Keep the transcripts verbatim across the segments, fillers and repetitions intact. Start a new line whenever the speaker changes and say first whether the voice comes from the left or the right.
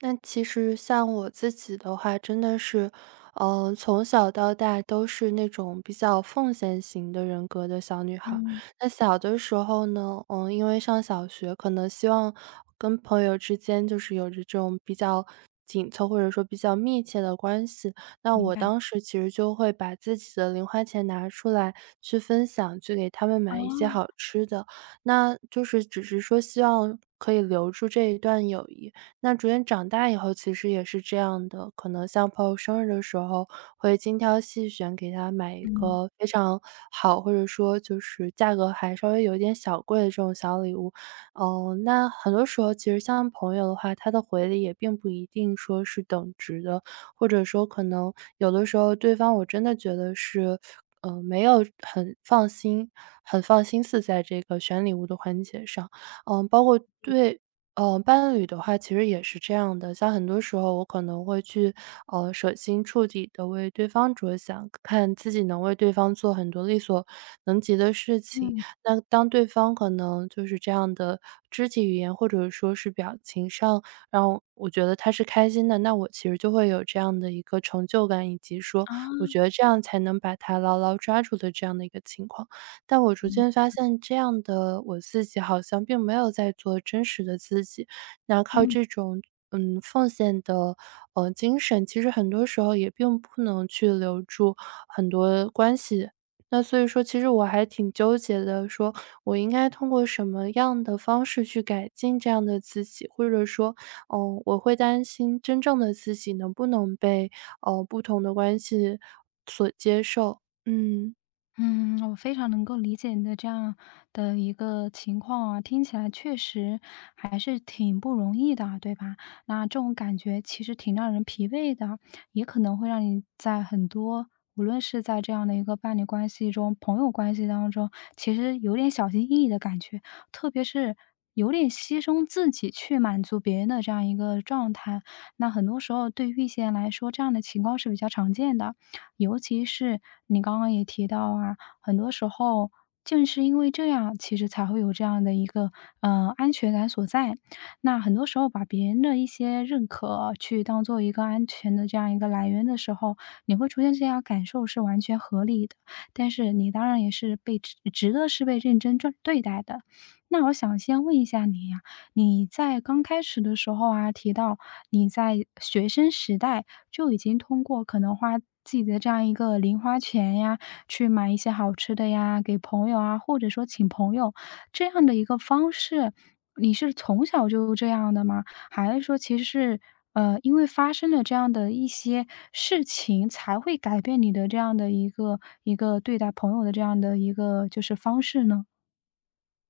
right: 那其实像我自己的话，真的是，嗯，从小到大都是那种比较奉献型的人格的小女孩儿。
left: 嗯，
right: 那小的时候呢，嗯，因为上小学，可能希望跟朋友之间就是有着这种比较紧凑或者说比较密切的关系。那
left: 明
right: 我
left: 白，
right: 当时其实就会把自己的零花钱拿出来去分享，去给他们买一些好
left: 哦，
right: 吃的，那就是只是说希望可以留住这一段友谊。那逐渐长大以后其实也是这样的，可能像朋友生日的时候，会精挑细选给他买一
left: 嗯，
right: 个非常好，或者说就是价格还稍微有一点小贵的这种小礼物。哦，那很多时候其实像朋友的话，他的回礼也并不一定说是等值的，或者说可能有的时候对方我真的觉得是。呃，没有很放心，很放心思在这个选礼物的环节上，嗯，包括对呃，伴侣的话其实也是这样的，像很多时候我可能会去，呃，舍心处底的为对方着想，看自己能为对方做很多力所能及的事情。
left: 嗯，
right: 那当对方可能就是这样的肢体语言，或者说是表情上，让我觉得他是开心的，那我其实就会有这样的一个成就感，以及说
left: 啊，
right: 我觉得
left: 哦，
right: 这样才能把他牢牢抓住的这样的一个情况。但我逐
left: 明
right: 渐
left: 白
right: 发现这样的我自己好像并没有在做真实的自己，那靠
left: 嗯。
right: 这种，嗯，奉献的，呃，精神，其实很多时候也并不能去留住很多关系。那所以说其实我还挺纠结的，说我应该通过什么样的方式去改进这样的自己，或者说，嗯，我会担心真正的自己能不能被，呃，不同的关系所接受，嗯。
left: 嗯，我非常能够理解你的这样的一个情况啊，听起来确实还是挺不容易的啊，对吧？那这种感觉其实挺让人疲惫的，也可能会让你在很多，无论是在这样的一个伴侣关系中、朋友关系当中，其实有点小心翼翼的感觉，特别是有点牺牲自己去满足别人的这样一个状态。那很多时候对于一些人来说，这样的情况是比较常见的。尤其是你刚刚也提到啊，很多时候正是因为这样，其实才会有这样的一个呃安全感所在。那很多时候把别人的一些认可去当做一个安全的这样一个来源的时候，你会出现这样感受是完全合理的。但是你当然也是被值值得是被认真对对待的。那我想先问一下你呀、你在刚开始的时候啊，提到你在学生时代就已经通过可能花自己的这样一个零花钱呀，去买一些好吃的呀，给朋友啊，或者说请朋友这样的一个方式，你是从小就这样的吗？还是说其实是，呃，因为发生了这样的一些事情，才会改变你的这样的一个一个对待朋友的这样的一个就是方式呢？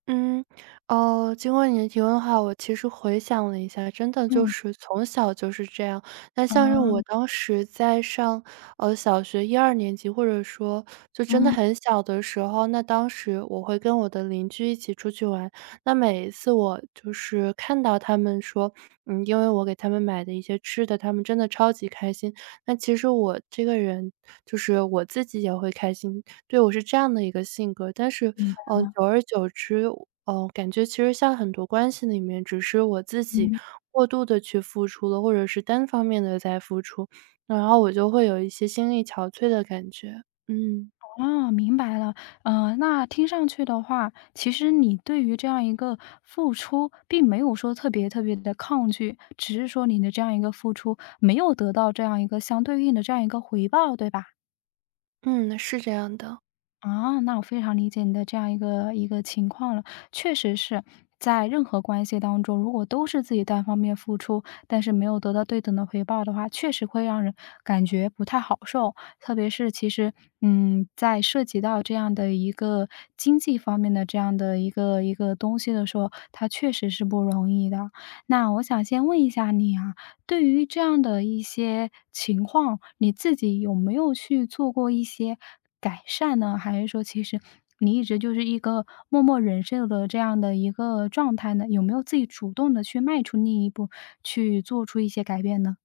right: 嗯，哦，经过你的提问的话，我其实回想了一下，真的就
left: 嗯，
right: 是从小就是这样。那像是我
left: 啊，
right: 当时在上，呃，小学一二年级，或者说就真的
left: 嗯
right: 很小的时候，那当时我会跟我的邻居一起出去玩。那每一次我就是看到他们说，嗯，因为我给他们买的一些吃的，他们真的超级开心。那其实我这个人就是我自己也会开心，对，我是这样的一个性格，但是，嗯，久而久之，嗯，感觉其实像很多关系里面，只是我自己
left: 嗯。
right: 过度的去付出了，或者是单方面的在付出，然后我就会有一些心力憔悴的感觉。嗯，
left: 哦，明白了。嗯，那听上去的话，其实你对于这样一个付出，并没有说特别特别的抗拒，只是说你的这样一个付出，没有得到这样一个相对应的这样一个回报，对吧？
right: 嗯，是这样的。
left: 啊，那我非常理解你的这样一个一个情况了。确实是在任何关系当中，如果都是自己单方面付出，但是没有得到对等的回报的话，确实会让人感觉不太好受。特别是其实，嗯，在涉及到这样的一个经济方面的这样的一个一个东西的时候，它确实是不容易的。那我想先问一下你啊，对于这样的一些情况，你自己有没有去做过一些改善呢？还是说其实你一直就是一个默默忍受的这样的一个状态呢？有没有自己主动的去迈出那一步，去做出一些改变呢？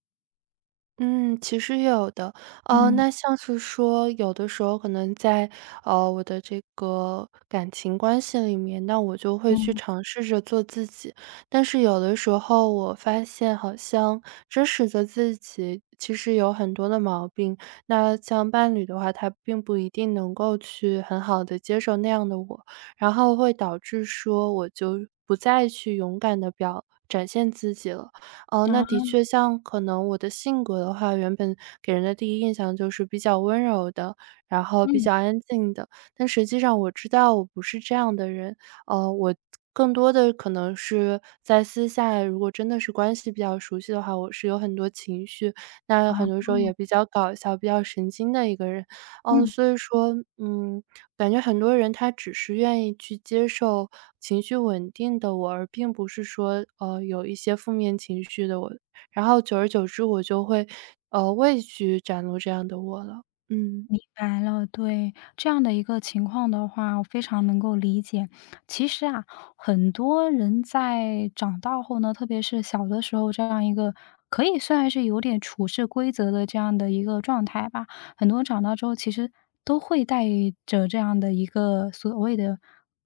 right: 嗯，其实也有的。呃，
left: 嗯，
right: 那像是说，有的时候可能在呃我的这个感情关系里面，那我就会去
left: 嗯。
right: 尝试着做自己。但是有的时候我发现，好像真实的自己其实有很多的毛病。那像伴侣的话，他并不一定能够去很好的接受那样的我，然后会导致说我就不再去勇敢的表展现自己了。哦，那
left: 啊，
right: 的确像可能我的性格的话，原本给人的第一印象就是比较温柔的，然后比
left: 嗯，
right: 较安静的，但实际上我知道我不是这样的人。呃，我更多的可能是在私下，如果真的是关系比较熟悉的话，我是有很多情绪，那
left: 啊，
right: 很多时候也比较搞笑、比较神经的一个人。嗯，
left: 嗯。
right: 所以说，嗯，感觉很多人他只是愿意去接受情绪稳定的我，而并不是说，呃，有一些负面情绪的我。然后久而久之，我就会，呃，畏惧展露这样的我了。嗯。
left: 明白了，对，这样的一个情况的话，我非常能够理解。其实啊，很多人在长大后呢，特别是小的时候，这样一个可以算是有点处事规则的这样的一个状态吧。很多人长大之后，其实都会带着这样的一个所谓的，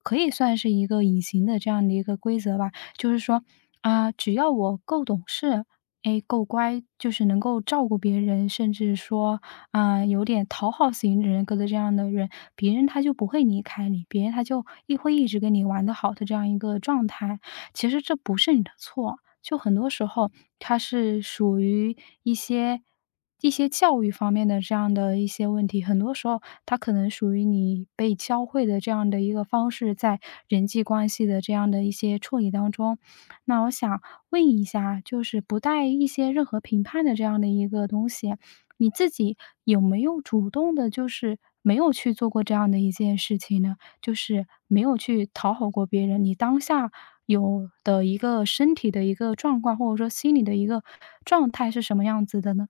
left: 可以算是一个隐形的这样的一个规则吧。就是说，啊、只要我够懂事，诶，够乖，就是能够照顾别人，甚至说啊，有点讨好型人格的这样的人，别人他就不会离开你，别人他就一会一直跟你玩得好的这样一个状态。其实这不是你的错，就很多时候他是属于一些一些教育方面的这样的一些问题，很多时候他可能属于你被教会的这样的一个方式，在人际关系的这样的一些处理当中。那我想问一下，就是不带一些任何评判的这样的一个东西，你自己有没有主动的，就是没有去做过这样的一件事情呢？就是没有去讨好过别人，你当下有的一个身体的一个状况，或者说心理的一个状态是什么样子的呢？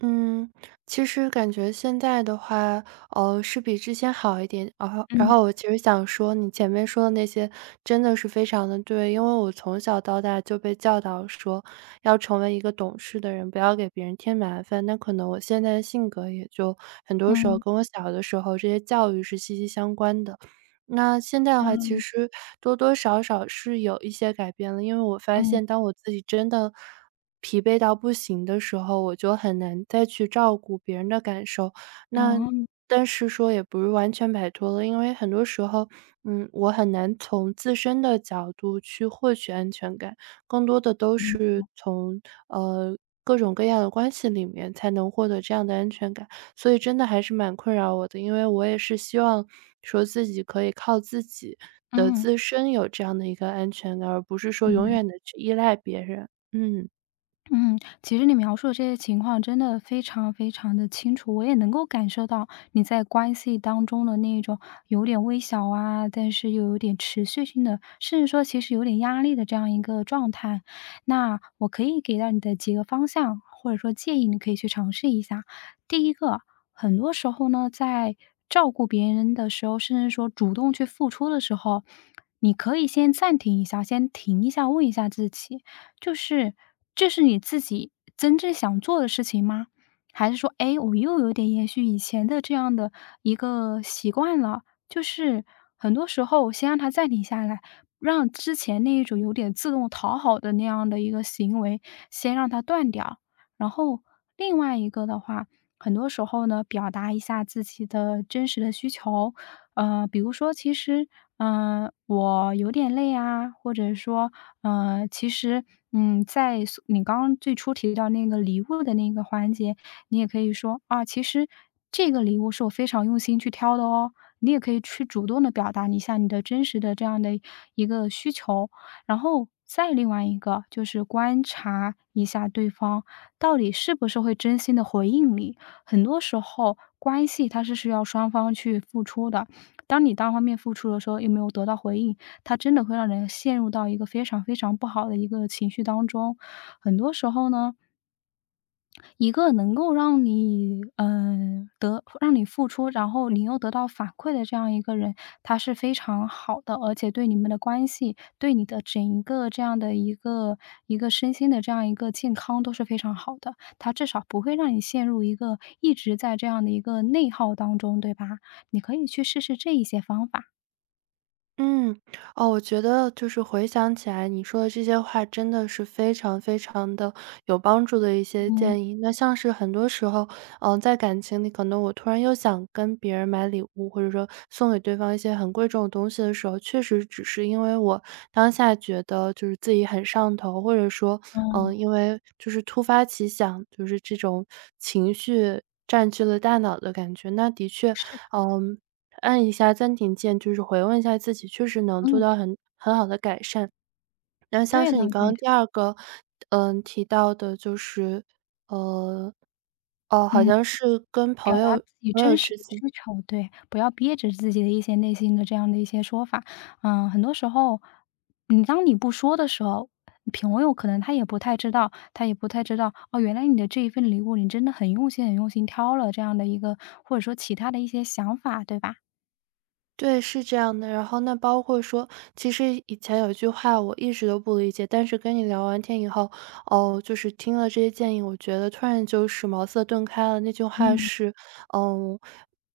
right: 嗯，其实感觉现在的话，呃，是比之前好一点。然后，然
left: 嗯，
right: 后我其实想说，你前面说的那些真的是非常的对，因为我从小到大就被教导说要成为一个懂事的人，不要给别人添麻烦。那可能我现在的性格也就很多时候
left: 嗯，
right: 跟我小的时候这些教育是息息相关的。那现在的话，其
left: 嗯。
right: 实多多少少是有一些改变了，因为我发
left: 嗯，
right: 现当我自己真的疲惫到不行的时候，我就很难再去照顾别人的感受。那
left: 嗯
right: 但是说也不是完全摆脱了，因为很多时候，嗯，我很难从自身的角度去获取安全感，更多的都是从呃各种各样的关系里面才能获得这样的安全感。所以真的还是蛮困扰我的。因为我也是希望说自己可以靠自己的
left: 嗯。
right: 自身有这样的一个安全感，而不是说永
left: 明
right: 远的去依赖别人。嗯。
left: 嗯，其实你描述的这些情况真的非常非常的清楚，我也能够感受到你在关系当中的那种有点微小啊，但是又有点持续性的，甚至说其实有点压力的这样一个状态。那我可以给到你的几个方向，或者说建议，你可以去尝试一下。第一个，很多时候呢，在照顾别人的时候，甚至说主动去付出的时候，你可以先暂停一下，先停一下，问一下自己。就是这是你自己真正想做的事情吗？还是说，哎，我又有点延续以前的这样的一个习惯了？就是很多时候先让它暂停下来，让之前那一种有点自动讨好的那样的一个行为，先让它断掉。然后另外一个的话，很多时候呢，表达一下自己的真实的需求，呃，比如说其实，嗯、我有点累啊，或者说，呃，其实，嗯，在所你刚刚最初提到那个礼物的那个环节，你也可以说啊，其实这个礼物是我非常用心去挑的哦。你也可以去主动的表达一下你的真实的这样的一个需求，然后再另外一个就是观察一下对方到底是不是会真心的回应你。很多时候，关系它是需要双方去付出的，当你单方面付出的时候，又没有得到回应，它真的会让人陷入到一个非常非常不好的一个情绪当中。很多时候呢，一个能够让你，嗯，得让你付出，然后你又得到反馈的这样一个人，他是非常好的，而且对你们的关系，对你的整一个这样的一个一个身心的这样一个健康都是非常好的。他至少不会让你陷入一个一直在这样的一个内耗当中，对吧？你可以去试试这一些方法。
right: 嗯，哦，我觉得就是回想起来，你说的这些话真的是非常非常的有帮助的一些
left: 嗯，
right: 建议。那像是很多时候，嗯、在感情里，可能我突然又想跟别人买礼物，或者说送给对方一些很贵重的东西的时候，确实只是因为我当下觉得就是自己很上头，或者说，
left: 嗯，
right: 嗯、因为就是突发奇想，就是这种情绪占据了大脑的感觉。那的确，嗯。按一下暂停键，就是回问一下自己，确实能做
left: 嗯，
right: 到很很好的改善。然后像
left: 对
right: 是
left: 的
right: 你刚
left: 对的，
right: 刚第二个，嗯，提到的就是，呃，哦，好
left: 嗯，
right: 像是跟
left: 表
right: 朋
left: 达
right: 友
left: 自己
right: 朋友
left: 真实
right: 之
left: 的
right: 间
left: 需求，对，不要憋着自己的一些内心的这样的一些说法。嗯，很多时候，你当你不说的时候，朋友可能他也不太知道，他也不太知道，哦，原来你的这一份礼物，你真的很用心很用心挑了这样的一个或者说其他的一些想法，对吧？
right: 对，是这样的。然后那包括说，其实以前有一句话我一直都不理解，但是跟你聊完天以后，哦，就是听了这些建议，我觉得突然就是茅塞顿开了。那句话
left: 嗯，
right: 是，嗯，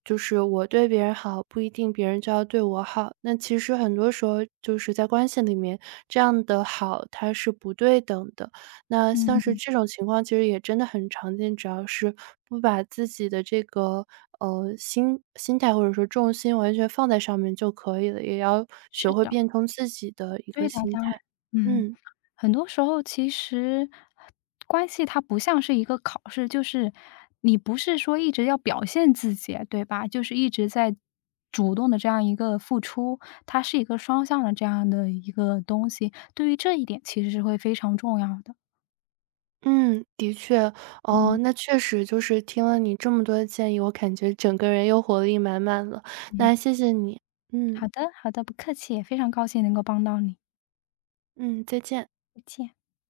right: 就是我对别人好，不一定别人就要对我好。那其实很多时候就是在关系里面，这样的好它是不对等的。那像是
left: 嗯，
right: 这种情况其实也真的很常见，只要是不把自己的这个，呃，心心态或者说重心完全放在上面就可以了，也要学
left: 是
right: 会
left: 的。
right: 变通自己的一
left: 对
right: 个
left: 的，
right: 心
left: 当
right: 态。
left: 然，嗯，
right: 嗯，
left: 很多时候其实关系它不像是一个考试，就是你不是说一直要表现自己，对吧？就是一直在主动的这样一个付出，它是一个双向的这样的一个东西。对于这一点，其实是会非常重要的。
right: 嗯，的确，哦，
left: 嗯
right: 那确实就是听了你这么多的建议，我感觉整个人又活力满满了，
left: 嗯，
right: 那谢谢你。
left: 好
right: 嗯，
left: 的好的，不客气，也非常高兴能够帮到你，
right: 嗯，再见。
left: 再见。